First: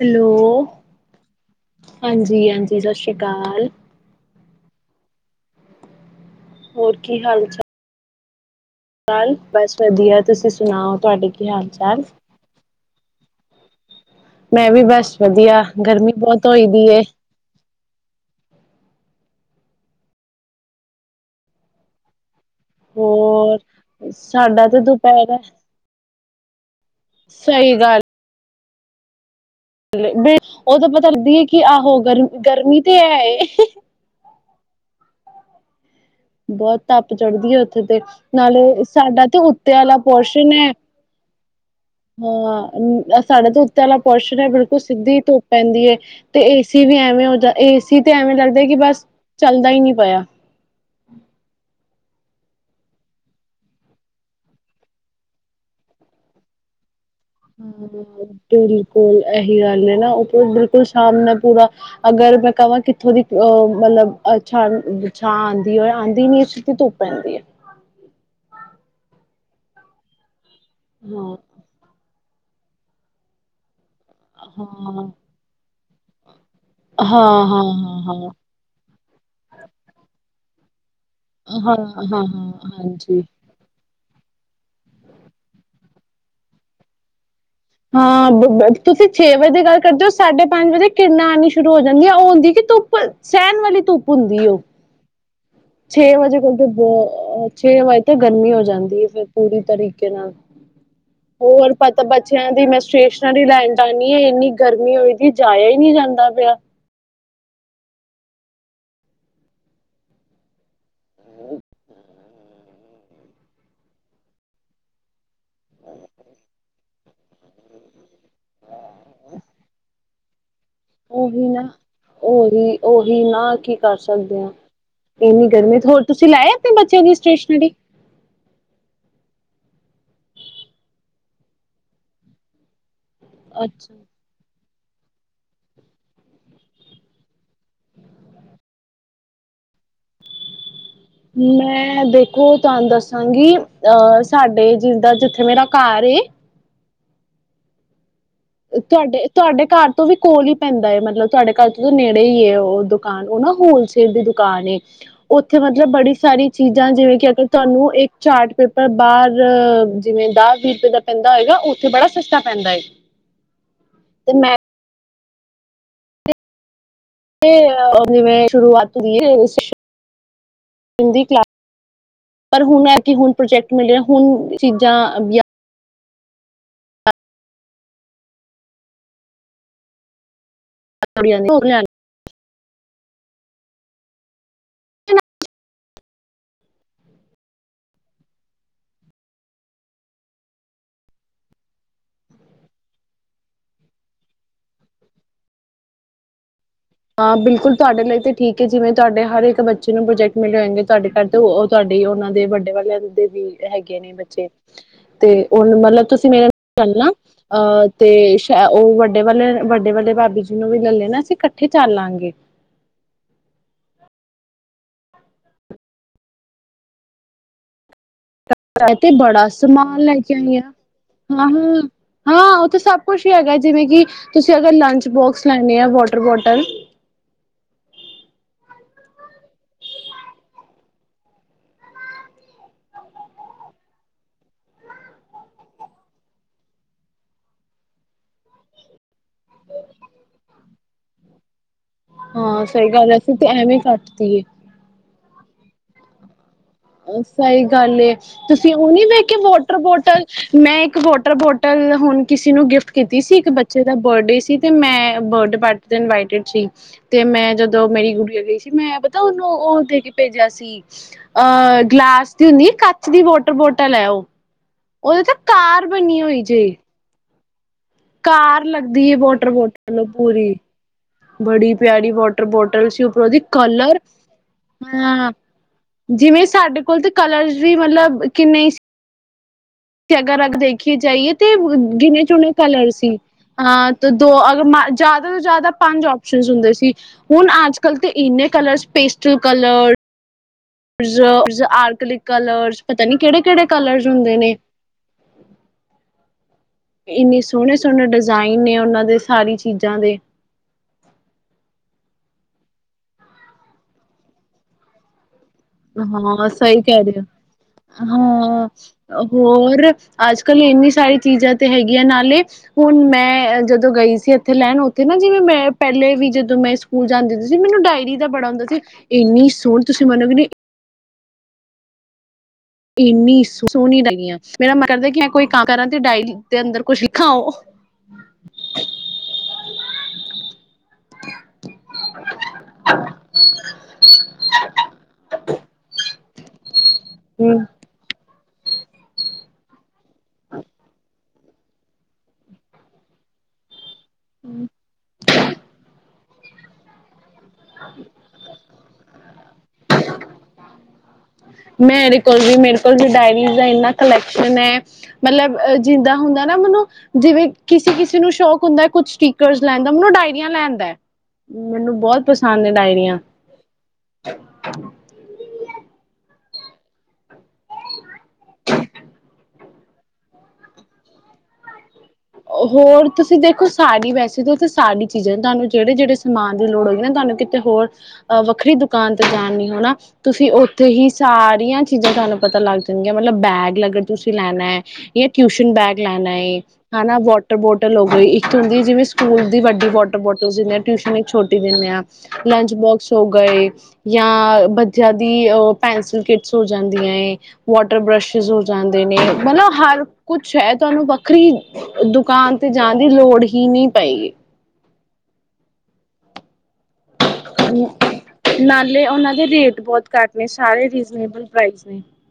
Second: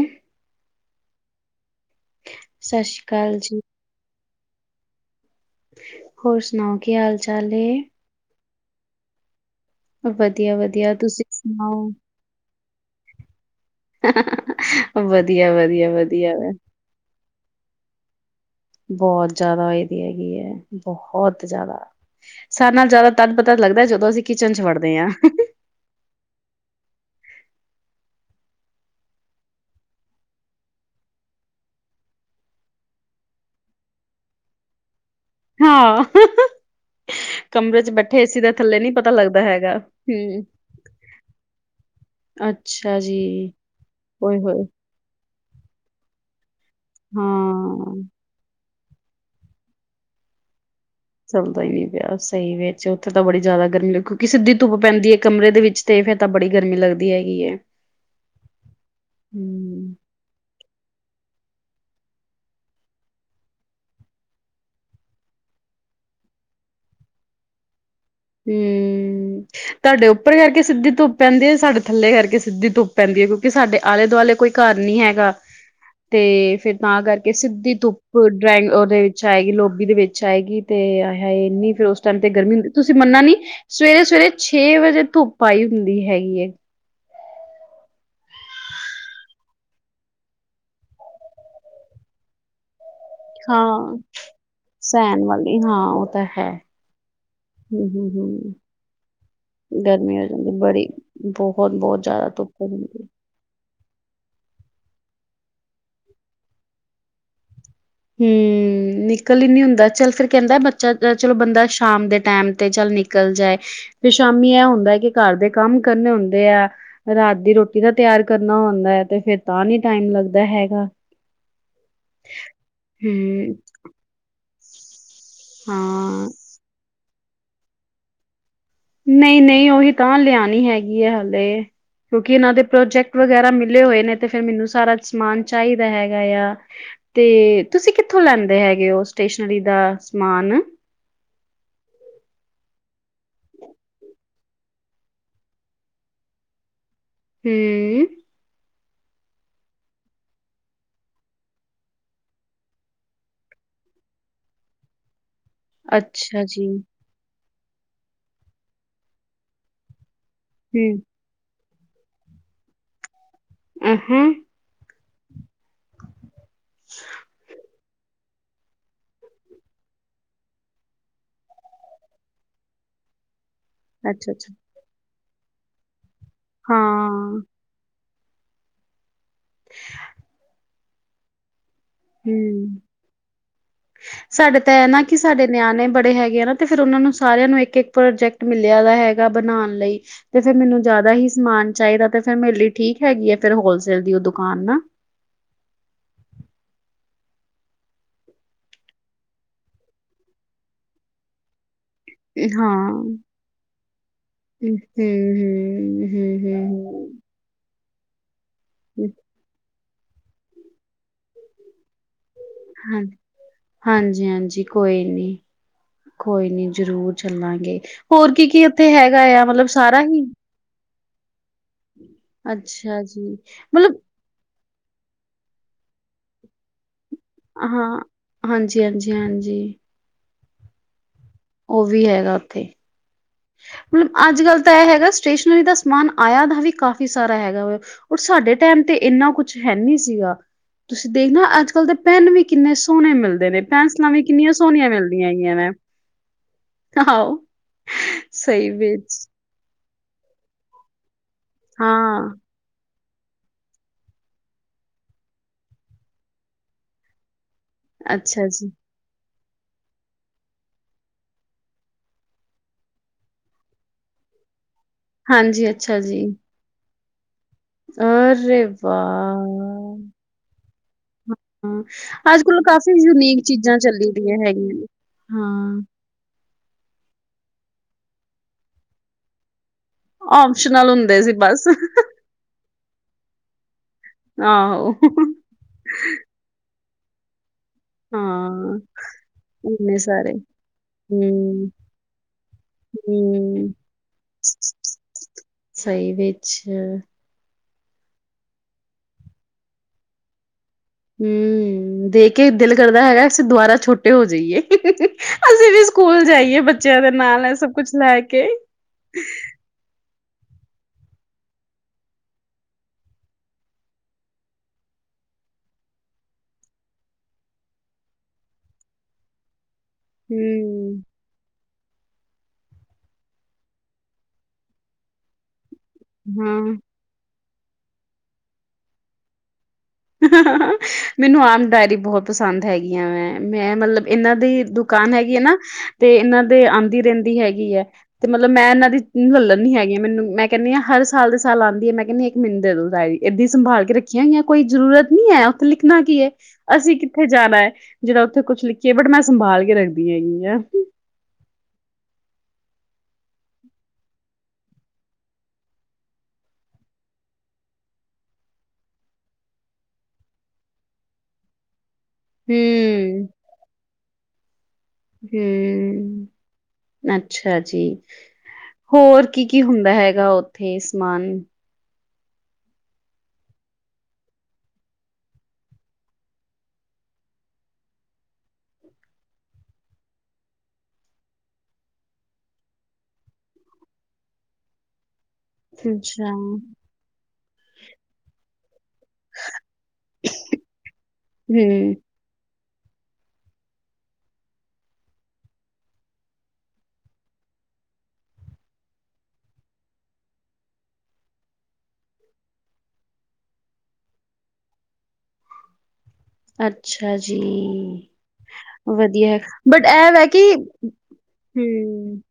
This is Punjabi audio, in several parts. [inaudible] ਹੈਲੋ। ਹਾਂਜੀ, ਹਾਂਜੀ। ਸਤਿ ਸ਼੍ਰੀ ਅਕਾਲ ਜੀ। ਸ਼ਸ਼ੀਕਾਲ। ਹੋਰ ਸੁਣਾਓ? ਕੀ ਹਾਲ ਚਾਲ ਏ? ਚਾਲ ਬਸ ਵਧੀਆ। ਤੁਸੀਂ ਵਧੀਆ, ਸੁਣਾਓ, ਤੁਸੀਂ ਤੁਆਡੇ ਕੀ ਹਾਲ ਸੁਣਾਓ? ਚਾਲ? [unintelligible] ਮੈਂ ਵੀ ਬਸ ਵਧੀਆ, ਵਧੀਆ, ਗਰਮੀ ਵਧੀਆ ਬਹੁਤ ਵੇ ਹੋਈ ਦੀ ਏ ਬੋਤ। ਜਾਦਾ ਹੋਏ ਦੀ ਹੈਗੀ ਹੈ। ਬਹੋਤ ਜਾਦਾ। ਸਰ ਨਾਲ ਜਾਦਾ ਤਦ ਪਤਾ ਹੋਰ ਲੱਗਦਾ ਜਦੋ ਅਸੀਂ ਕਿਚਨ ਚ ਸਾਡਾ ਤੇ ਵੜਦੇ ਹਾਂ। ਦੁਪਹਿਰ ਸਹੀ ਗੱਲ ਏ, ਓ ਤਾ ਪਤਾ ਲੱਗਦੀ ਐ ਕਿ ਆਹੋ ਗਰਮੀ, ਗਰਮੀ ਤੇ ਹੈ ਏ। ਹਾਂ, ਬੋਤ ਤੱਪ ਚੜ੍ਹਦੀ ਹੈ ਕਮਰੇ ਉੱਥੇ ਚ ਤੇ। ਬੈਠੇ ਏਸੀ ਦੇ ਨਾਲੇ ਥੱਲੇ ਨੀ ਪਤਾ ਸਾਡਾ ਤੇ ਲੱਗਦਾ ਉੱਤੇ ਹੈਗਾ। ਵਾਲਾ ਹੂੰ, ਪੋਰਸ਼ਨ ਹੈ। ਅੱਛਾ ਹਾਂ, ਸਾਡਾ ਜੀ, ਤੇ ਉੱਤੇ ਆਲਾ ਓਏ ਪੋਰਸ਼ਨ ਐ ਹੋਏ ਬਿਲਕੁਲ ਸਿੱਧੀ ਧੁਪ ਪੈਂਦੀ ਏ, ਤੇ ਏਸੀ ਸੀ ਵੀ ਐਵੇ ਹੋਜਾ, ਏ ਸੀ ਹਾਂ। ਤੇ ਐਵੇਂ ਲੱਗਦਾ ਕਿ ਬਸ ਚੱਲਦਾ ਹੀ ਨਈ ਪਯਾ ਚੱਲਦਾ ਹੀ ਨਹੀ ਪਿਆ ਸਹੀ ਵਿੱਚ, ਓਥੇ ਤਾਂ ਬੜੀ ਜਾਦਾ ਗਰਮੀ ਲਗੁਗੀ ਸਿੱਧੀ ਧੁੱਪ ਪੈਂਦੀ ਹੈ ਕਮਰੇ ਦੇ ਵਿੱਚ ਤੇ ਫੇਰ ਤਾਂ ਬੜੀ ਗਰਮੀ ਲੱਗਦੀ ਹੈਗੀ ਹੈ। ਹਾਂ, ਬਿਲਕੁਲ ਏਹੀ ਹੂੰ, ਗੱਲ ਏ ਨਾ ਓਪਰ ਬਿਲਕੁਲ ਸ਼ਾਮ ਨਾਲ ਪੂਰਾ, ਅਗਰ ਮੈਂ ਕਵਾਂ ਕਿੱਥੋਂ ਦੀ ਅਹ ਮਲਬ ਛਾ, ਛਾਂ ਆਂਦੀ ਏ, ਆਂਦੀ ਨੀ ਸੀਧੀ ਧੁੱਪ ਪੈਂਦੀ ਐ। ਹੂੰ, ਤਾਡੇ ਉੱਪਰ ਸਿੱਧੀ ਧੁੱਪ ਹਾਂ ਪੈਂਦੀ ਆ, ਸਾਡੇ ਥੱਲੇ ਕਰਕੇ ਸੀਧੀ ਧੁੱਧ ਪੈਂਦੀ ਐ, ਕੇਉਂਕਿ ਸਾਡੇ ਆਲੇ-ਦੁਆਲੇ ਕੋਈ ਘਰ ਨਹੀ ਹਾਂ ਹੈਗਾ ਤੇ ਫਿਰ ਤਾਂ ਕਰਕੇ ਹਾਂ ਹਾਂ ਸਿੱਧੀ ਹਾਂ ਧੁੱਪ ਹਾਂ ਡਰਾਇੰਗ, ਓਦੇ ਵਿੱਚ ਆਏਗੀ ਲੋਬੀ ਦੇ ਵਿੱਚ ਚ ਆਏਗੀ ਤੇ ਆਏ ਹੈ ਐਨੀ ਹਾਂ ਫੇਰ ਉਸ ਟਾਈਮ ਹਾਂ ਹਾਂ ਤੇ ਗਰਮੀ ਤੁਸੀਂ ਹਾਂਜੀ ਮੰਨਨਾ ਨੀ ਸਵੇਰੇ, ਸਵੇਰੇ ਛੇ ਵਜੇ ਧੁੱਪ ਆਈ ਹੁੰਦੀ ਹੈਗੀ ਏ। ਹਾਂ ਤੁਸੀਂ ਛੇ ਵਜੇ ਦੀ ਗੱਲ ਕਰਦੇ ਓ, ਸਾਢੇ ਪੰਜ ਵਜੇ ਕਿਰਣਾ ਆਣੀ ਸ਼ੁਰੂ ਹੋ ਜਾਂਦੀਆਂ ਓਹ ਹੁੰਦੀ ਕਿ ਧੂਪ ਸੈਣ ਵਾਲੀ ਹਾਂ ਧੁੱਪ ਹੁੰਦੀ ਏ ਓਹ। ਸਹਿਣ ਵਾਲੀ ਹਾਂ ਛੇ ਉਹ ਤਾਂ ਵਜੇ ਹੈ ਕੋਲ ਤੇ ਬੋਤ ਲ, ਛੇ ਹੂੰ ਵਜੇ ਹੂੰ ਤੋਂ ਹੂੰ ਗਰਮੀ ਹੋ ਜਾਂਦੀ ਐ ਫੇਰ ਪੂਰੀ ਤਰੀਕੇ ਗਰਮੀ ਹੋ ਨਾਲ। ਜਾਂਦੀ ਬੜੀ ਬਹੁਤ ਹੋਰ ਪਤਾ ਬਹੁਤ ਜ਼ਿਆਦਾ ਬੱਚੇਆਂ ਧੁੱਪ ਦੀ ਹੋ ਮੈਂ ਜਾਂਦੀ ਸਟੇਸ਼ਨਰੀ ਲੈਣ ਜਾਨੀ ਏ, ਏਨੀ ਗਰਮੀ ਹੋਈਦੀ ਜਾਇਆ ਹੀ ਨਹੀਂ ਜਾਂਦਾ ਪਿਆ ਹੂੰ, ਨਿਕਲ ਹੀ ਨੀ ਹੁੰਦਾ ਚੱਲ ਫੇਰ ਕੈਂਦਾ ਬੱਚਾ ਚਲੋ ਬੰਦਾ ਸ਼ਾਮ ਦੇ ਟੈਮ ਤੇ ਚੱਲ ਨਿਕਲ ਜਾਏ ਫਿਰ ਸ਼ਾਮੀ ਇਹ ਹੁੰਦਾ ਕਿ ਘਰ ਦੇ ਕੰਮ ਕਰਨੇ ਹੁੰਦੇ ਆ ਰਾਤ ਦੀ ਰੋਟੀ ਦਾ ਤਿਯਾਰ ਕਰਨਾ ਹੋਂਦਾ ਹੈ ਤੇ ਫੇਰ ਤਾਂ ਨੀ ਟਾਈਮ ਲੱਗਦਾ ਦਾ ਹੈਗ ਓਹੀ ਨਾ, ਓਹੀ ਓਹੀ ਨਾ ਹੂੰ ਕੀ ਕਰ ਸਕਦੇ ਦੇ ਆ। ਇੰਨੀ ਗਰਮੀ ਤੇ, ਹੋਰ ਤੁਸੀਂ ਹਾਂ ਲੈ ਆਏ ਆਪਣੇ ਬੱਚੇਆਂ ਦੀ ਸਟੇਸ਼ਨਰੀ। ਨਹੀ, ਨਹੀਂ ਓਹੀ ਤਾਂ ਲਿਆਣੀ ਹੈਗੀ ਹੈ ਹਾਲੇ ਕੇਉਂਕਿ ਏਨਾਂ ਦੇ ਪ੍ਰੋਜੈਕਟ ਵਗੈਰਾ ਮਿਲੇ ਅੱਛਾ ਹੋਏ ਨੇ ਤੇ ਫਿਰ ਮੈਨੂੰ ਸਾਰਾ ਸਮਾਨ ਚਾਹੀਦਾ ਹੈਗਾ ਆ, ਤੇ ਤੁਸੀਂ ਕਿੱਥੋਂ ਲੈਂਦੇ ਹੈਗੇ ਹੋ ਸਟੇਸ਼ਨਰੀ ਦਾ ਸਮਾਨ ਮੈਂ ਦੇਖੋ ਤਾਨੂੰ ਦੱਸਾਂਗੀ ਅਹ, ਸਾਡੇ ਜਿਦਾ ਜਿੱਥੇ ਮੇਰਾ ਘਰ ਏ ਹੂੰ ਤੁਆਡੇ, ਤੁਆਡੇ ਘਰ ਤੋਂ ਵੀ ਕੋਲ ਹੀ ਪੈਂਦਾ ਏ ਮਤਲਬ ਤੁਆਡੇ ਘਰ ਤੋ ਨੇੜੇ ਹੀ ਏ ਓਹ ਦੁਕਾਨ, ਓ ਨਾ ਹੋਲਸੇਲ ਦੀ ਦੁਕਾਨ ਏ। ਓੱਥੇ ਮਤਲਬ ਬੜੀ ਅੱਛਾ ਸਾਰੀ ਜੀ ਚੀਜਾ ਜਿਵੇਂ ਕਿ ਅਗਰ ਤੁਆਨੂੰ ਇੱਕ ਚਾਰਟ ਪੇਪਰ ਬਾਰ ਜਿਵੇਂ ਦਾਹ-ਵੀਹ ਹੂੰ ਰੁਪਏ ਦਾ ਪੈਂਦਾ ਹੋਏਗਾ ਉ ਥੇ ਬੜਾ ਸਸਤਾ ਪੈਂਦਾਂ ਏ। ਅਹ ਹ [inaudible] ਤੇ ਜਿਵੇਂ ਸ਼ੁਰੂਆਤ ਹੁਂਦੀ [unintelligible] ਪਰ ਹੁਨ ਏ ਕਿ ਹੁਣ ਪ੍ਰੋਜੈਕਟ ਮਿਲਿਆ ਅੱਛਾ ਅੱਛਾ ਹੁਨ ਚੀਜਾ ਅਗਿਆ ਹਾਂ [inaudible] [unintelligible] ਹੂੰ, ਸਾਡੇ ਤਾ ਏਹ ਨਾ ਕਿ ਸਾਡੇ ਨਿਆਣੇ ਬੜੇ ਹੈਗੇ ਆ ਨਾ, ਤੇ ਫੇਰ ਉਨਾ ਨੂੰ ਸਾਰੇਆਂ ਨੂੰ ਇੱਕ ਇੱਕ ਪ੍ਰੋਜੈਕਟ ਮਿਲਿਆ ਦਾ ਹੈਗਾ ਬਨਾਨ ਲਈ, ਤੇ ਫੇਰ ਮੈਨੂੰ ਜਾਦਾ ਹੀ ਸਮਾਨ ਚਾਈਦਾ ਤੇ ਫਿਰ ਮੇਰੇ ਲਈ ਠੀਕ ਹੈਗੀ ਆ ਫਿਰ ਹੋਲਸੇਲ ਦੀ ਉ ਦੁਕਾਨ ਨਾ ਹਾਂ, ਬਿਲਕੁਲ ਤੁਆਡੇ ਲਈ ਤੇ ਠੀਕ ਹੈ ਜਿਵੇਂ ਤੁਆਡੇ ਹਰ ਇੱਕ ਬੱਚੇ ਨੂੰ ਪ੍ਰੋਜੈਕਟ ਮਿਲੇ ਹੋਗੇ ਤੁਆਡੇ ਘਰ ਤੇ ਤੁਆਡੀ ਓਨਾਂ ਦੇ ਵੱਡੇ ਹਾਂ ਵਾਲਿਆਂ ਦੇ ਵੀ ਹੈਗੇ ਨੇ ਬੱਚੇ, ਹੂੰ ਤੇ ਓਨਾ ਨਾਲ ਹੂੰ ਤੁਸੀਂ, [unintelligible] ਹੂੰ ਮੇਰੇ ਗੱਲ ਨਾ ਹੂੰ ਅਹ ਤੇਸ਼ ਐ ਓ, ਵੱਡੇ ਵਾਲੇ-ਵੱਡੇ ਵਾਲੇ ਭਾਬੀ ਜੀ ਨੂੰ ਵੀ ਲਲੇ ਨਾ, ਅਸੀਂ ਕੱਠ ਹਾਂਜੀ, ਹਾਂਜੀ-ਹਾਂਜੀ ਜੀ ਕੋਈ ਨੀ, ਕੋਈ ਨੀ ਜਰੂਰ ਚੱਲਾਂਗੇ ਹੋਰ ਕੀ-ਕੀ ਉੱਥੇ ਮੈਂ ਤੇ ਹੈਗਾ ਆ? ਬੜਾ ਮਤਲਬ ਸਮਾਨ ਸਾਰਾ ਲੈ ਹੀ? ਕੇ ਆਈ ਹਾਂ ਹਾਂ, ਹਮ੍ਹ ਹਾਂ ਓੱਥੇ ਸਭ ਅੱਛਾ ਕੁਛ ਈ ਜੀ ਹੈਗਾ ਜਿਵੇਂ ਮਤਲਬ ਕਿ, ਤੁਸੀਂ ਜੇ ਅਗਰ ਲੰਚ ਬੋਕਸ ਲੈਣੇ ਆ, ਵੋਟਰ ਬੋਟਲ ਹਾਂ, ਹਾਂਜੀ-ਹਾਂਜੀ-ਹਾਂਜੀ ਓ ਵੀ ਹੈਗਾ ਉੱਥੇ। ਮਲਬ ਅੱਜ ਕੱਲ੍ਹ ਤਾਂ ਐ ਹੈਗਾ ਸਟੇਸ਼ਨਰੀ ਦਾ ਸਮਾਨ ਆਇਆ ਦਾ ਵੀ ਕਾਫ਼ੀ ਸਾਰਾ ਹੈਗਾ ਵੈ, ਔਰ ਸਾਡੇ ਟੈਮ ਤੇ ਏਂਨਾ ਕੁਛ ਹੈ ਨੀਂ ਸੀਗਾ। ਤੁਸੀਂ ਦੇਖਣਾ ਅੱਜ ਦੇ ਪੈਨ ਵੀ ਹਾਂ ਕਿੰਨੇ ਸਹੀ ਸੋਣੇ ਗੱਲ ਅਸੀਂ ਤੇ ਮਿਲਦੇ ਨੇ, ਐਵੇਂ ਕੱਟ ਪੈਨਸਿਲਾਂ ਵੀ ਦੀਏ ਕਿੰਨੀਆਂ ਸੋਣੀਆਂ ਮਿਲਦੀਆਂ ਹੈਗੀਆਂ ਨੇ ਓ ਆਹੋ ਸਈ ਗੱਲ ਲੇ, ਸਹੀ ਤੁਸੀਂ ਉ ਨੀ ਵੇਖ ਵਿੱਚ ਕੇ ਵੋਟ ਟਰ ਬੋਟਲ, ਮੈ ਇੱਕ ਵੋ ਬੋਟਲ, ਹੁਣ ਹਾਂ ਕਿਸੇ ਨੂੰ ਗਿਫਟ ਕੀਤੀ ਸੀ ਇੱਕ ਬੱਚੇ ਦਾ ਬਡੇ ਸੀ ਤੇ ਮੈ ਬਡੇ ਪਾਰਟੀ ਤੇ ਇਨਵਾਈਟਡ ਸੀ, ਤੇ ਮੈ ਜਦ ਦੋ ਮੇਰੀ ਗੁੜੀਆਂ ਅੱਛਾ ਗਈ ਸੀ ਜੀ ਮੈ ਪਤਾ ਓਨੂੰ ਓਹੋ ਓਤੇ ਪੇਜੇਆ ਸੀ ਅਹ ਗਿਲਾਸ ਦੀ ਹੁੰਦੀ ਕੱਚ ਦੀ ਵਾਟਰ ਬੋਟਲ ਐ ਓਹ। ਓ ਅਦੇ ਤੇ ਹਾਂਜੀ ਕਾਰ ਅੱਛਾ ਬਨੀ ਜੀ ਹੋਈ ਜੇ ਕਾਰ ਅਰੇ ਲੱਗਦੀ ਐ ਵੋਟਰ ਵਾਹ ਬੋਟਲ ਪੂਰੀ, ਬੜੀ ਹਾਂ ਪਿਯਾਰੀ ਅੱਜ ਵੋਟਰ ਕੱਲ ਬੋਟਲ ਕਾਫੀ ਸੀ, ਉਪਰੋ ਦੀ ਯੂਨੀਕ ਚੀਜ਼ਾਂ ਕਲਰ, ਚੱਲੀ ਦੀਆਂ ਹੈਗੀਆਂ ਨੇ ਹਾਂ ਜਿਵੇ ਸਾਡੇ ਕੋਲ ਤੇ ਕਲਰ ਵੀ ਮਤਲਬ ਕਿੰਨੇ ਸੀ। ਅਗਰ ਰਗ ਓਪਸ਼ਨਲ ਦੇਖੀ ਹੁੰਦੇ ਜਾਈਏ ਸੀ ਤੇ ਬਸ ਗਿਨੇ ਚੁਨੇ ਕਲਰ ਸੀ, ਹਾਂ ਦੋ ਅਗਰ ਮ ਆਹੋ ਜਾਦਾ ਤੋ ਜਾਦਾ ਪੰਜ ਓਪਸ਼ਨ ਹੁੰਦੇ ਸੀ। ਹੁਣ ਅਜ ਅਕਲ ਤਾਂ ਇੰਨੇ ਹਾਂ ਕਲਰਸ ਪੇਸਟਲ ਕਲਰ ਇੰਨੇ ਸਾਰੇ ਪ੍ਰੀਜਰਵਸ, ਆਰਕਲਿਕ ਕਲਰਸ, ਪਤਾ ਨੀ ਕੇੜੇ ਕੇੜੇ ਕਲਰਸ ਹੁੰਦੇ ਨੇ। ਅੱਛਾ ਸੋਹਣੇ-ਸੋਹਣੇ ਡਿਜ਼ਾਇਨ ਨੇ ਉਹਨਾਂ ਦੇ ਸਾਰੀ ਚੀਜਾ ਦੇ। ਹੂੰ ਦੇਖ ਕੇ ਦਿਲ ਕਰਦਾ ਹੈਗਾ ਅਸੀ ਦੁਬਾਰਾ ਛੋਟੇ ਹੋ ਜਾਈਏ। ਅਸੀਂ ਵੀ ਸਕੂਲ ਹਾਂ ਜਾਈਏ ਸਹੀ ਬੱਚਿਆਂ ਕਹਿ ਦੇ ਰਹੇ ਨਾਲ ਇਹ ਸਭ ਕੁਛ ਹੋ ਲੈ ਕੇ। ਹਾਂ ਹੋਰ ਅੱਜ ਕੱਲ੍ਹ ਇੰਨੀ ਸਾਰੀ ਚੀਜ਼ਾਂ ਤੇ ਹੈਗੀਆਂ ਨਾਲੇ ਹੁਣ ਮੈਂ ਜਦੋਂ ਗਈ ਸੀ ਇੱਥੇ ਲੈਣ ਉੱਥੇ ਨਾ ਜਿਵੇਂ ਮੈਂ ਪਹਿਲੇ ਵੀ ਜਦੋਂ ਮੈਂ ਸਕੂਲ ਜਾਂਦੀ ਹੁੰਦੀ ਸੀ ਮੈਨੂੰ ਡਾਇਰੀ ਦਾ ਬੜਾ ਹੁੰਦਾ ਸੀ ਇੰਨੀ ਸੋਹਣੀ ਤੁਸੀਂ ਮੰਨੋਗੇ ਨੀ [unintelligible] ਇੰਨੀ ਸੋਹਣੀ ਲੱਗੀਆਂ ਮੇਰਾ ਮਨ ਕਰਦਾ ਕਿ ਕੋਈ ਕੰਮ ਕਰਾਂ ਤੇ ਡਾਇਰੀ ਦੇ ਹਾਂ। ਅੰਦਰ ਕੁਛ ਲਿਖਾ ਉਹ [unintelligible] ਮੈਨੂੰ ਆਮ ਡਾਇਰੀ ਬਹੁਤ ਪਸੰਦ ਹੈਗੀ ਆ ਵੈਂ ਮੈਂ ਮਤਲਬ ਇਹਨਾਂ ਦੀ ਦੁਕਾਨ ਹੈਗੀ ਆ ਨਾ ਤੇ ਇਹਨਾਂ ਦੇ ਆਦੀ ਰਹਿੰਦੀ ਹੈਗੀ ਹੈ ਤੇ ਮਤਲਬ ਮੈਂ ਇਹਨਾਂ ਲੱਲਣ ਨੀ ਹੈਗੀਆਂ ਮੈਨੂੰ ਮੈਂ ਕਹਿੰਦੀ ਹਾਂ ਹਰ ਸਾਲ ਸਾਲ ਆਦੀ ਹੈ ਮੈਂ ਕਹਿੰਦੀ ਹ ਇੱਕ ਮੈਨੂੰ ਦੇ ਦਵੋ ਇੱਦਾਂ ਸੰਭਾਲ ਕੇ ਰੱਖੀਆਂ ਹੋਈਆਂ। ਕੋਈ ਜ਼ਰੂਰਤ ਨਹੀਂ ਹੈ। ਲਿਖਣਾ ਕੀ ਹੈ ਅਸੀਂ ਕਿੱਥੇ ਜਾਣਾ ਐ। ਜਿਹੜਾ ਉੱਥੇ ਕੁਛ ਲਿਖਿਆ ਬਟ ਮੈਂ ਸੰਭਾਲ ਕੇ ਰੱਖਦੀ ਹੈਗੀ ਆ। ਮੇਰੇ ਕੋਲ ਵੀ ਮੇਰੇ ਕੋਲ ਵੀ ਡਾਇਰੀਆ ਦਾ ਇੰਨਾ ਕਲੈਕਸ਼ਨ ਹੈ ਮਤਲਬ ਜਿਦਾ ਹੁੰਦਾ ਨਾ ਮਨ ਜਿਵੇ ਕਿਸੇ ਕਿਸੇ ਨੂੰ ਸ਼ੋਕ ਹੁੰਦਾ ਕੁਛ ਸਟੀਕਰ ਲੈਣ ਦਾ ਮੈਨੂੰ ਡਾਇਰੀਆਂ ਲੈਦਾ ਮੈਨੂੰ ਬਹੁਤ ਪਸੰਦ ਨੇ ਡਾਇਰੀਆਂ ਹਮ [unintelligible] ਹੂੰ ਅੱਛਾ ਜੀ ਹੋਰ ਕੀ ਕੀ ਹੁੰਦਾ ਹੈਗਾ ਉੱਥੇ ਸਮਾਨ ਹੋਰ ਤੁਸੀਂ ਦੇਖੋ ਸਾਰੀ ਵੈਸੇ ਤਾਂ ਉਥੇ ਸਾਰੀ ਚੀਜ਼ਾਂ ਤੁਹਾਨੂੰ ਜਿਹੜੇ ਜਿਹੜੇ ਸਮਾਨ ਦੀ ਲੋੜ ਹੋਗੀ ਨਾ ਤੁਹਾਨੂੰ ਕਿਤੇ ਹੋਰ ਵੱਖਰੀ ਦੁਕਾਨ ਤੇ ਜਾਣ ਹੋ ਨਾ ਤੁਸੀਂ ਉੱਥੇ ਹੀ ਸਾਰੀਆਂ ਚੀਜ਼ਾਂ ਤੁਹਾਨੂੰ ਪਤਾ ਲੱਗ ਜਾਂਗੀਆਂ ਮਤਲਬ ਬੈਗ ਲਗ ਤੁਸੀਂ ਲੈਣਾ ਹੈ। ਜਾਂ ਟਿਊਸ਼ਨ ਬੈਗ ਲੈਣਾ ਅੱਛਾ ਏ ਵਾਟਰ ਬੋਟਲ ਹੋ ਗਈ ਇੱਕ ਹੁੰਦੀ ਜਿਵੇਂ ਸਕੂਲ ਦੀ ਵੱਡੀ ਵਾਟਰ ਬੋਟਲ ਦਿੰਦੇ ਟਿਊਸ਼ਨ ਛੋਟੀ ਦਿੰਦੇ ਹਮ ਆ ਲੰਚ ਬੋਕਸ ਹੋ ਗਏ ਜਾਂ ਬਚਿਆ ਦੀ ਪੈਨਸਿਲ ਕਿਟਸ ਹੋ ਜਾਂਦੀਆਂ ਏ ਵਾਟਰ ਬ੍ਰਸ਼ਿਸ ਹੋ ਜਾਂਦੇ ਨੇ ਮਤਲਬ ਹਰ ਕੁਛ ਹੈ ਤੁਹਾਨੂੰ ਵੱਖਰੀ ਦੁਕਾਨ ਤੇ ਜਾਣ ਦੀ ਲੋੜ ਹੀ ਨਹੀਂ‌ ਪਏਗੀ। ਅੱਛਾ ਜੀ ਨਾਲੇ ਵਧੀਆ ਉਹਨਾਂ ਹੈ ਦੇ ਰੇਟ ਬਟ ਬਹੁਤ ਇਹ ਵੈ ਘੱਟ ਕਿ ਨੇ ਸਾਰੇ ਰੀਜ਼ਨੇਬਲ ਪ੍ਰਾਈਸ ਨੇ। ਹੂੰ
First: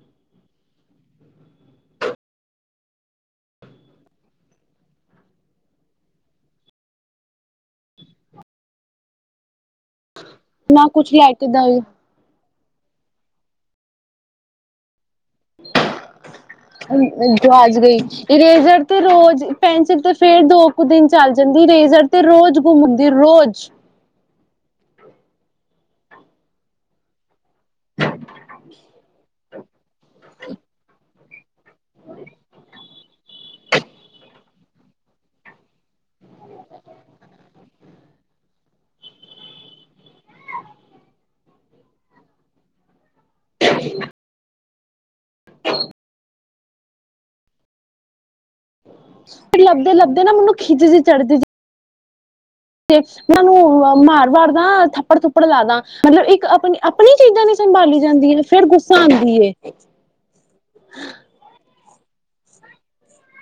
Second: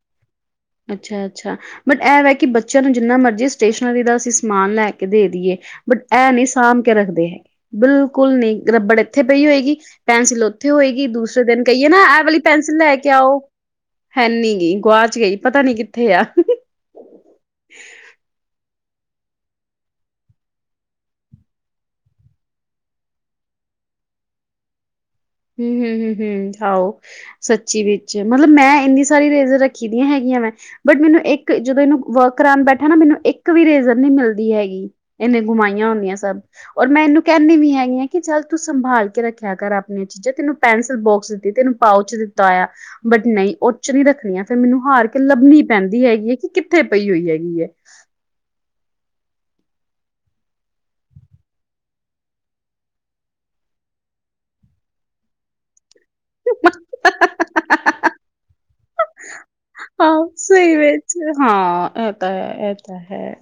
ਅੱਛਾ ਅੱਛਾ ਬਟ ਇਹ ਵੈ ਕਿ ਬੱਚਿਆਂ ਨੂੰ ਜਿੰਨਾ ਮਰਜ਼ੀ ਸਟੇਸ਼ਨਰੀ ਦਾ ਅਸੀਂ ਸਮਾਨ ਲੈ ਕੇ ਦੇ ਦੇਈਏ ਬਟ ਇਹ ਨਹੀਂ ਸਾਂਭ ਕੇ ਰੱਖਦੇ ਹੈਗੇ ਬਿਲਕੁਲ ਨਹੀਂ ਰੱਬੜ ਇੱਥੇ ਪਈ ਹੋਏਗੀ ਪੈਨਸਿਲ ਉੱਥੇ ਨਾ ਹੋਏਗੀ ਕੁਛ ਲੈ ਦੂਸਰੇ ਕੇ ਦਿਨ ਦਈ ਕਹੀਏ ਨਾ ਇਹ ਵਾਲੀ ਪੈਨਸਿਲ ਲੈ ਕੇ ਆਓ ਹੈਨੀ ਗਈ ਗੁਆ ਚ ਗਈ। ਪਤਾ ਨੀ ਕਿੱਥੇ ਆ ਗਵਾਚ ਗਈ ਇਰੇਜ਼ਰ ਤੇ ਰੋਜ਼ ਪੈਨਸਿਲ ਤੇ ਫੇਰ ਦੋ ਕੁ ਦਿਨ ਚੱਲ ਜਾਂਦੀ ਰੇਜ਼ਰ ਤੇ ਰੋਜ਼ ਘੁੰਮ ਹੁੰਦੀ ਰੋਜ਼ ਹੂੰ ਹੂੰ ਹੂੰ ਹੂੰ ਆਓ ਸੱਚੀ ਵੀ ਅੱਛਾ ਮਤਲਬ ਮੈਂ ਇੰਨੀ ਸਾਰੀ ਰੇਜ਼ਰ ਰੱਖੀ ਦੀਆਂ ਹੈਗੀਆਂ ਮੈਂ ਬਟ ਮੈਨੂੰ ਇੱਕ ਜਦੋਂ ਇਹਨੂੰ ਵਰਕ ਕਰਾਉਣ ਬੈਠਾ ਨਾ ਮੈਨੂੰ ਇੱਕ ਵੀ ਰੇਜ਼ਰ ਨੀ ਮਿਲਦੀ ਹੈਗੀ ਇਹਨੇ ਗੁਮਾਈਆਂ ਹੁੰਦੀਆਂ। ਸਭ ਔਰ ਮੈਂ ਇਹਨੂੰ ਕਹਿੰਦੀ ਵੀ ਹੈਗੀ ਆ ਕਿ ਚੱਲ ਤੂੰ ਸੰਭਾਲ ਕੇ ਰੱਖਿਆ ਕਰ ਆਪ ਜੇ ਤੈਨੂੰ ਪੈਨਸਿਲ ਬੋਕਸ ਦਿੱਤੀ ਤੈਨੂੰ ਪਾਊਚ ਦਿੱਤਾ ਹੋਇਆ ਬੱਚੇ ਨਹੀਂ ਉਹੱ ਚ ਨੀ ਰੱਖਣੀਆਂ ਫੇਰ ਮੈਨੂੰ ਹਾਰ ਕੇ ਲੱਭਣੀ ਪੈਂਦੀ ਹੈਗੀ ਹੈ ਕਿ ਕਿੱਥੇ ਪਈ ਹੋਈ ਹੈ। ਕਿ ਹੈ ਲੱਭਦੇ ਲੱਭਦੇ ਨਾ ਮੈਨੂੰ ਖਿੱਚ ਜ ਚੜਦੀ ਜ ਤੇ ਮੈਨੂੰ ਮਾਰ ਮਾਰਦਾ ਥੱਪੜ ਥੁੱਪੜ ਲਾ ਦ ਮਤਲਬ ਇੱਕ ਆਪਣੀ ਆਪਣੀ ਚੀਜ਼ਾਂ ਦੀ ਸੰਭਾਲੀ ਜਾਂਦੀ ਹੈ ਫੇਿਰ ਗੁੱਸਾ ਆਉਂਦੀ ਹੈ ਹਾਂ ਸਹੀ ਵਿੱਚ ਹਾਂ ਇਹ ਤਾਂ ਹੈ ਇਹ ਤਾਂ ਹੈ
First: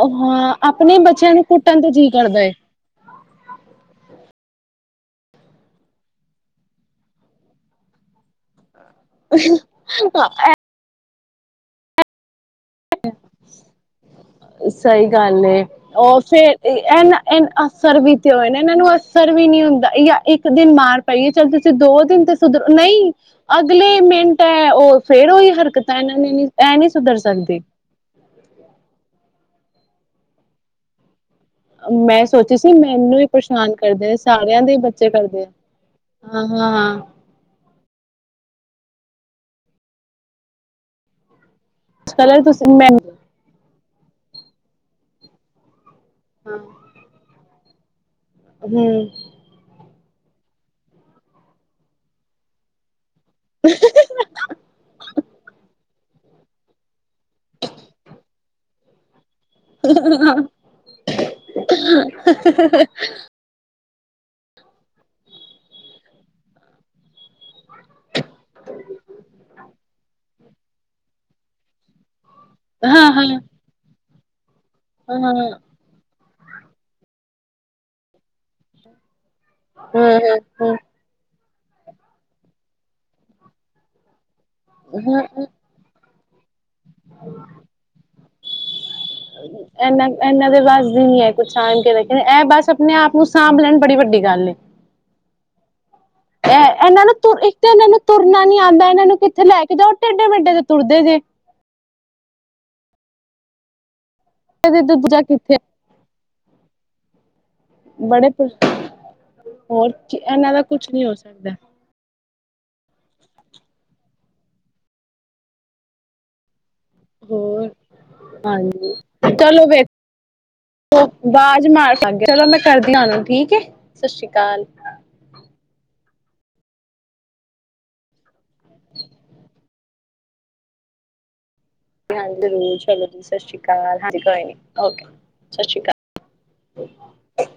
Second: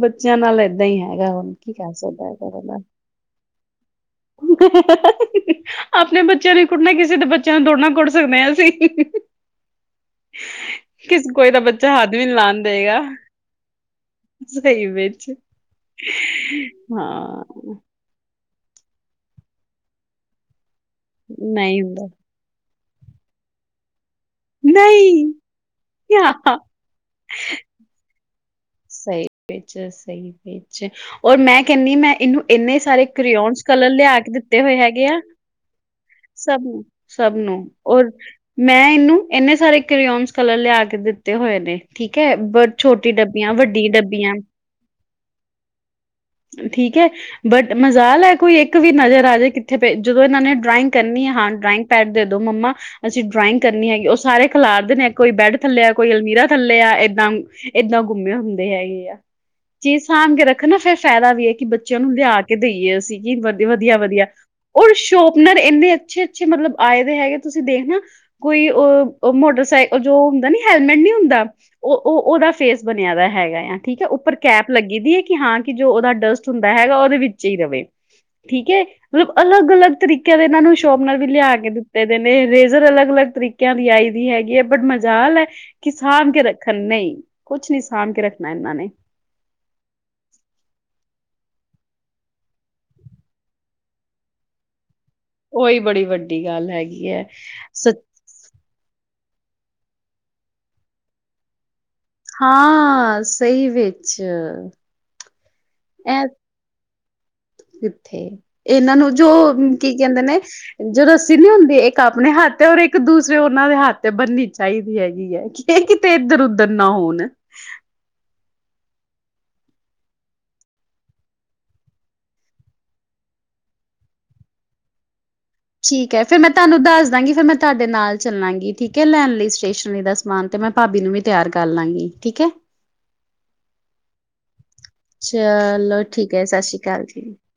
ਬੱਚਿਆਂ ਹਾਂ ਨਾਲ ਏਦਾਂ ਆਪਣੇ ਹੀ ਹੈਗਾ ਬੱਚਿਆਂ ਨੂੰ ਹੁਣ ਕੀ ਕੁੱਟਣ ਤੇ ਕਹਿ ਜੀਅ ਸਕਦਾ ਕਰਦਾ ਹੈਗਾ ਏ ਉਹ ਦਾ ਆਪਣੇ ਬੱਚਿਆਂ ਨੂੰ ਕੁੱਟਣਾ ਕਿਸੇ ਦੇ ਬੱਚਿਆਂ ਨੂੰ ਦੋੜਨਾ ਕੁੱਟ ਸਕਦੇ ਹਾਂ ਅਸੀਂ [inaudible] ਕਿਸੇ ਕੋਏ ਦਾ ਬੱਚਾ ਹੱਦ ਵੀ ਨੀ ਲਾਦਾ ਸਹੀ ਗੱਲ ਉਹ ਫੇਰ ਇਹਨਾ ਹਾਂ ਇਹ ਅਸਰ ਵੀ ਤੇ ਹੋਏ ਨਾ ਇਹਨਾਂ ਨੂੰ ਅਸਰ ਵੀ ਨਹੀਂੀ ਹੁੰਦਾ ਜਾਂ ਇੱਕ ਦਿਨ ਮਾਰ ਪਈਏ ਚੱਲ ਤੁਸੀਂ ਨਹੀਂ ਦੋ ਹੁੰਦਾ ਦਿਨ ਤੇ ਸੁਧ ਨਹੀਂ ਅਗਲੇ ਮੇ ਉਹ ਨਹੀਂ ਫੇਰ ਉਹੀ ਹਰਕਤ ਇਹਨਾਂ ਨੇ ਇਹ ਹਾਂ ਨਹੀਂੀ ਸੁਧਰ ਸਕਦੀ ਸਹੀ ਵਿੱਚ ਸਹੀ ਵਿੱਚ ਔਰ ਮੈਂ ਕਹਿੰਦੀ ਮੈਂ ਇਹਨੂੰ ਸੋਚੀ ਸੀ ਇੰਨੇ ਸਾਰੇ ਮੈਨੂੰ ਹੀ ਕਰਿਓਨ ਪਰੇਸ਼ਾਨ ਕਲਰ ਕਰਦੇ ਨੇ ਲਿਆ ਕੇ ਦਿੱਤੇ ਸਾਰਿਆਂ ਹੋਏ ਦੇ ਹੈਗੇ ਬੱਚੇ ਆ ਕਰਦੇ ਹਾਂ ਸਭ ਹਾਂ ਨੂੰ ਹਾਂ ਸਭ ਨੂੰ ਔਰ ਮੈਂ ਇਹਨੂੰ ਇੰਨੇ ਸਾਰੇ ਕਿਓਨਸ ਕਲਰ ਲਿਆ ਕੇ ਦਿੱਤੇ ਹੋਏ ਨੇ ਠੀਕ ਹੈ ਕਲਰ ਬ ਤੁਸੀਂ ਮੈਂ ਛੋਟੀ ਡੱਬੀ ਵੱਡੀ ਦੱਬੀਆਂ ਹਾਂ ਠੀਕ ਹੈ ਬਟ ਮ ਜ਼ੈ ਕੋਈ ਇੱਕ ਵੀ ਹਮ ਨਜ਼ਰ ਆ ਜਾੇ ਕਿੱਥੇ ਫ ਜਦੋਂ ਇਹਨਾਂ ਨੇ ਡਰਾਇੰਗ ਕਰਨੀ ਹੈ ਹਾਂ ਡਰਾਇੰਗ ਪੈਡ ਦੇ ਦੋ ਮੰਮਾ ਅਸੀਂ ਡਰਾਇੰਗ ਕਰਨੀ ਹੈਗੀ ਉਹ ਸਾਰੇ ਖਿਲਾਰਦੇ ਨੇ ਕੋਈ ਬੈੱਡ ਥੱਲਿਆ ਕੋਈ ਅਲਮੀਰਾ ਥੱਲੇ ਆ ਇਏਦਾਂ ਏਦਾਂ ਗੁੰਮੇ ਹੁੰਦੇ ਹੈਗੇ ਆ ਜੀ ਸਾਮ ਕੇ ਰੱਖ ਨਾ ਫਿਰਰ ਫਾਇਦਾ ਵੀ ਹੈ ਕਿ ਬੱਚਿਆਂ ਨੂੰ ਲਿਆ ਕੇ ਦੇਈਏ ਅਸੀਂ ਕਿ ਵਧੀਆ ਵਧੀਆ ਵਧੀਆ ਰ ਸ਼ੋਪਨਰ ਇੰਨੇ ਅੱਛੇ ਅੱਛੇ ਮਤਲਬ ਆਏ ਦੇ ਹੈਗੇ ਤੁਸੀਂ ਦੇਖ ਨਾ ਕੋਈ ਮੋਟਰਸਾਈਕਲ ਜੋ ਹੁੰਦਾ ਨੀ ਹੈਲਮੇਟ ਨਹੀਂ ਹੁੰਦਾ ਉਹ ਉਹ ਉਹਦਾ ਫੇਸ ਹਾਂ ਬਣਿਆ ਦਾ ਹਾਂ ਹੈਗਾ ਆ ਠੀਕ ਹੈ ਉੱਪਰ ਕੈਪ ਲੱਗੀ ਦੀ ਹੈ ਕਿ ਹਾਂ ਦਾ ਡਸਟ ਹੁੰਦਾ ਹੈਗਾ ਉਹਦੇ ਵਿੱਚ ਹੀ ਰਹੇ ਠੀਕ ਹੈ ਮਤਲਬ ਅਲੱਗ ਅਲੱਗ ਤਰੀਕਿਆਂ ਦੇ ਇਹਨਾਂ ਨੂੰ ਸ਼ੋਪ ਨਾਲ ਵੀ ਲਿਆ ਦਿੱਤੇ ਦੇ ਨੇ ਰਰੇਜ਼ਰ ਅਲੱਗ ਅਲੱਗ ਤਰੀਕਿਆਂ ਦੀ ਆਈ ਦੀ ਹੈਗੀ ਬੜ ਹਾਂ ਮਜ਼ਾਲ ਹੈ ਕਿਸ ਸਭ ਕੇ ਰੱਖ ਖੰ ਨਹੀਂ ਹੀ ਕੁਛ ਨੀ ਸਾਂਭ ਕੇ ਰੱਖਣਾ ਇਹਨਾਂ ਨੇ ਇਹਨਾ ਇਹਨਾਂ ਦੇ ਬੱਸਦੀ ਨੀ ਹੈ ਕੁਛ ਸਾਂਭ ਕੇ ਕਹਿੰਦੇ ਇਹ ਬਸ ਆਪਣੇ ਆਪ ਨੂੰ ਸਾਂਭ ਲੈਣ ਬੜੀ ਵੱਡੀ ਗੱਲ ਉਹੀ ਬੜੀ ਵੱਡੀ ਗੱਲ ਇਹਨਾਂ ਹੈਗੀ ਨੂੰ ਹੈ। ਤੁਰ ਇੱਕ ਤਾਂ ਇਹਨਾਂ ਸ ਨੂੰ ਤੁਰਨਾ ਨੀ ਆਉਂਦਾ ਇਹਨਾਂ ਨੂੰ ਕਿ ਇਥੇ ਲੈ ਕੇ ਜਾਓ ਟਢੇਢੇ ਮਿੰਟੇ ਤੇ ਤੁਰਦੇ ਜੇ ਹਾਂ ਸਹੀ ਵ ਤੇ ਦੂਜਾ ਕਿੱਥੇ ਇਹ ਕਿੱਥੇ ਬੜੇ ਇਹਨਾਂ ਨੂੰ ਜੋ ਕੀ ਹੋਰ ਕਹਿੰਦੇ ਨੇ ਇਹਨਾਂ ਦਾ ਕੁਛ ਜੋ ਹੋ ਰੱਸੀ ਨੀ ਸਕਦਾ ਹੁੰਦੀ ਇੱਕ ਆਪਣੇ ਹੱਥ ਤੇ ਰ ਇੱਕ ਦੂਸਰੇ ਉਹਨਾਂ ਦੇ ਹੱਥ ਤੇ ਬਣਨੀ ਚਾਹੀਦੀ ਹੈਗੀ ਹੈ ਕਿ ਕਿਤੇ ਇੱਧਰ ਉਧਰ ਦਰ ਨਾ ਹੋਣ ਹੋਰ ਹਾਂਜੀ ਚਲੋ ਵਖ ਆਵਾਜ਼ ਮਾਰ ਸਕਦੇ ਚਲੋ ਮੈਂ ਕਰਦੀ ਹ ਤੁਾਨੂੰ ਠੀਕ ਹੈ ਸਤਿ ਸ਼੍ਰੀ ਅਕਾਲ ਠੀਕ ਹੈ ਫਿਰ ਮੈਂ ਤੁਹਾਨੂੰ ਦੱਸ ਦਾਂਗੀ ਫੇਿਰ ਮੈਂ ਤੁਹਾਡੇ ਨਾਲ ਚੱਲਾਂਗੀ ਠੀਕ ਹੈ ਲੈਣ ਲਈ ਸਟੇਸ਼ਨਰੀ ਦਾ ਸਮਾਨ ਤੇ ਮੈਂ ਭਾਬੀ ਨੂੰ ਵੀ ਤਿਆਰ ਕਰ ਲਾਂਗੀ ਹਾਂ ਠੀਕ ਹੈ ਜ਼ਰੂਰ ਚਲੋ ਜੀ ਸਤ ਸ਼੍ਰੀ ਅਕਾਲ ਹਾਂ ਕੋਈ ਨੀ ਓ ਸਤ ਸ਼੍ਰੀ ਚਲੋ ਠੀਕ ਹੈ ਸਤਿ ਸ਼੍ਰੀ ਜੀ। ਅਕਾਲ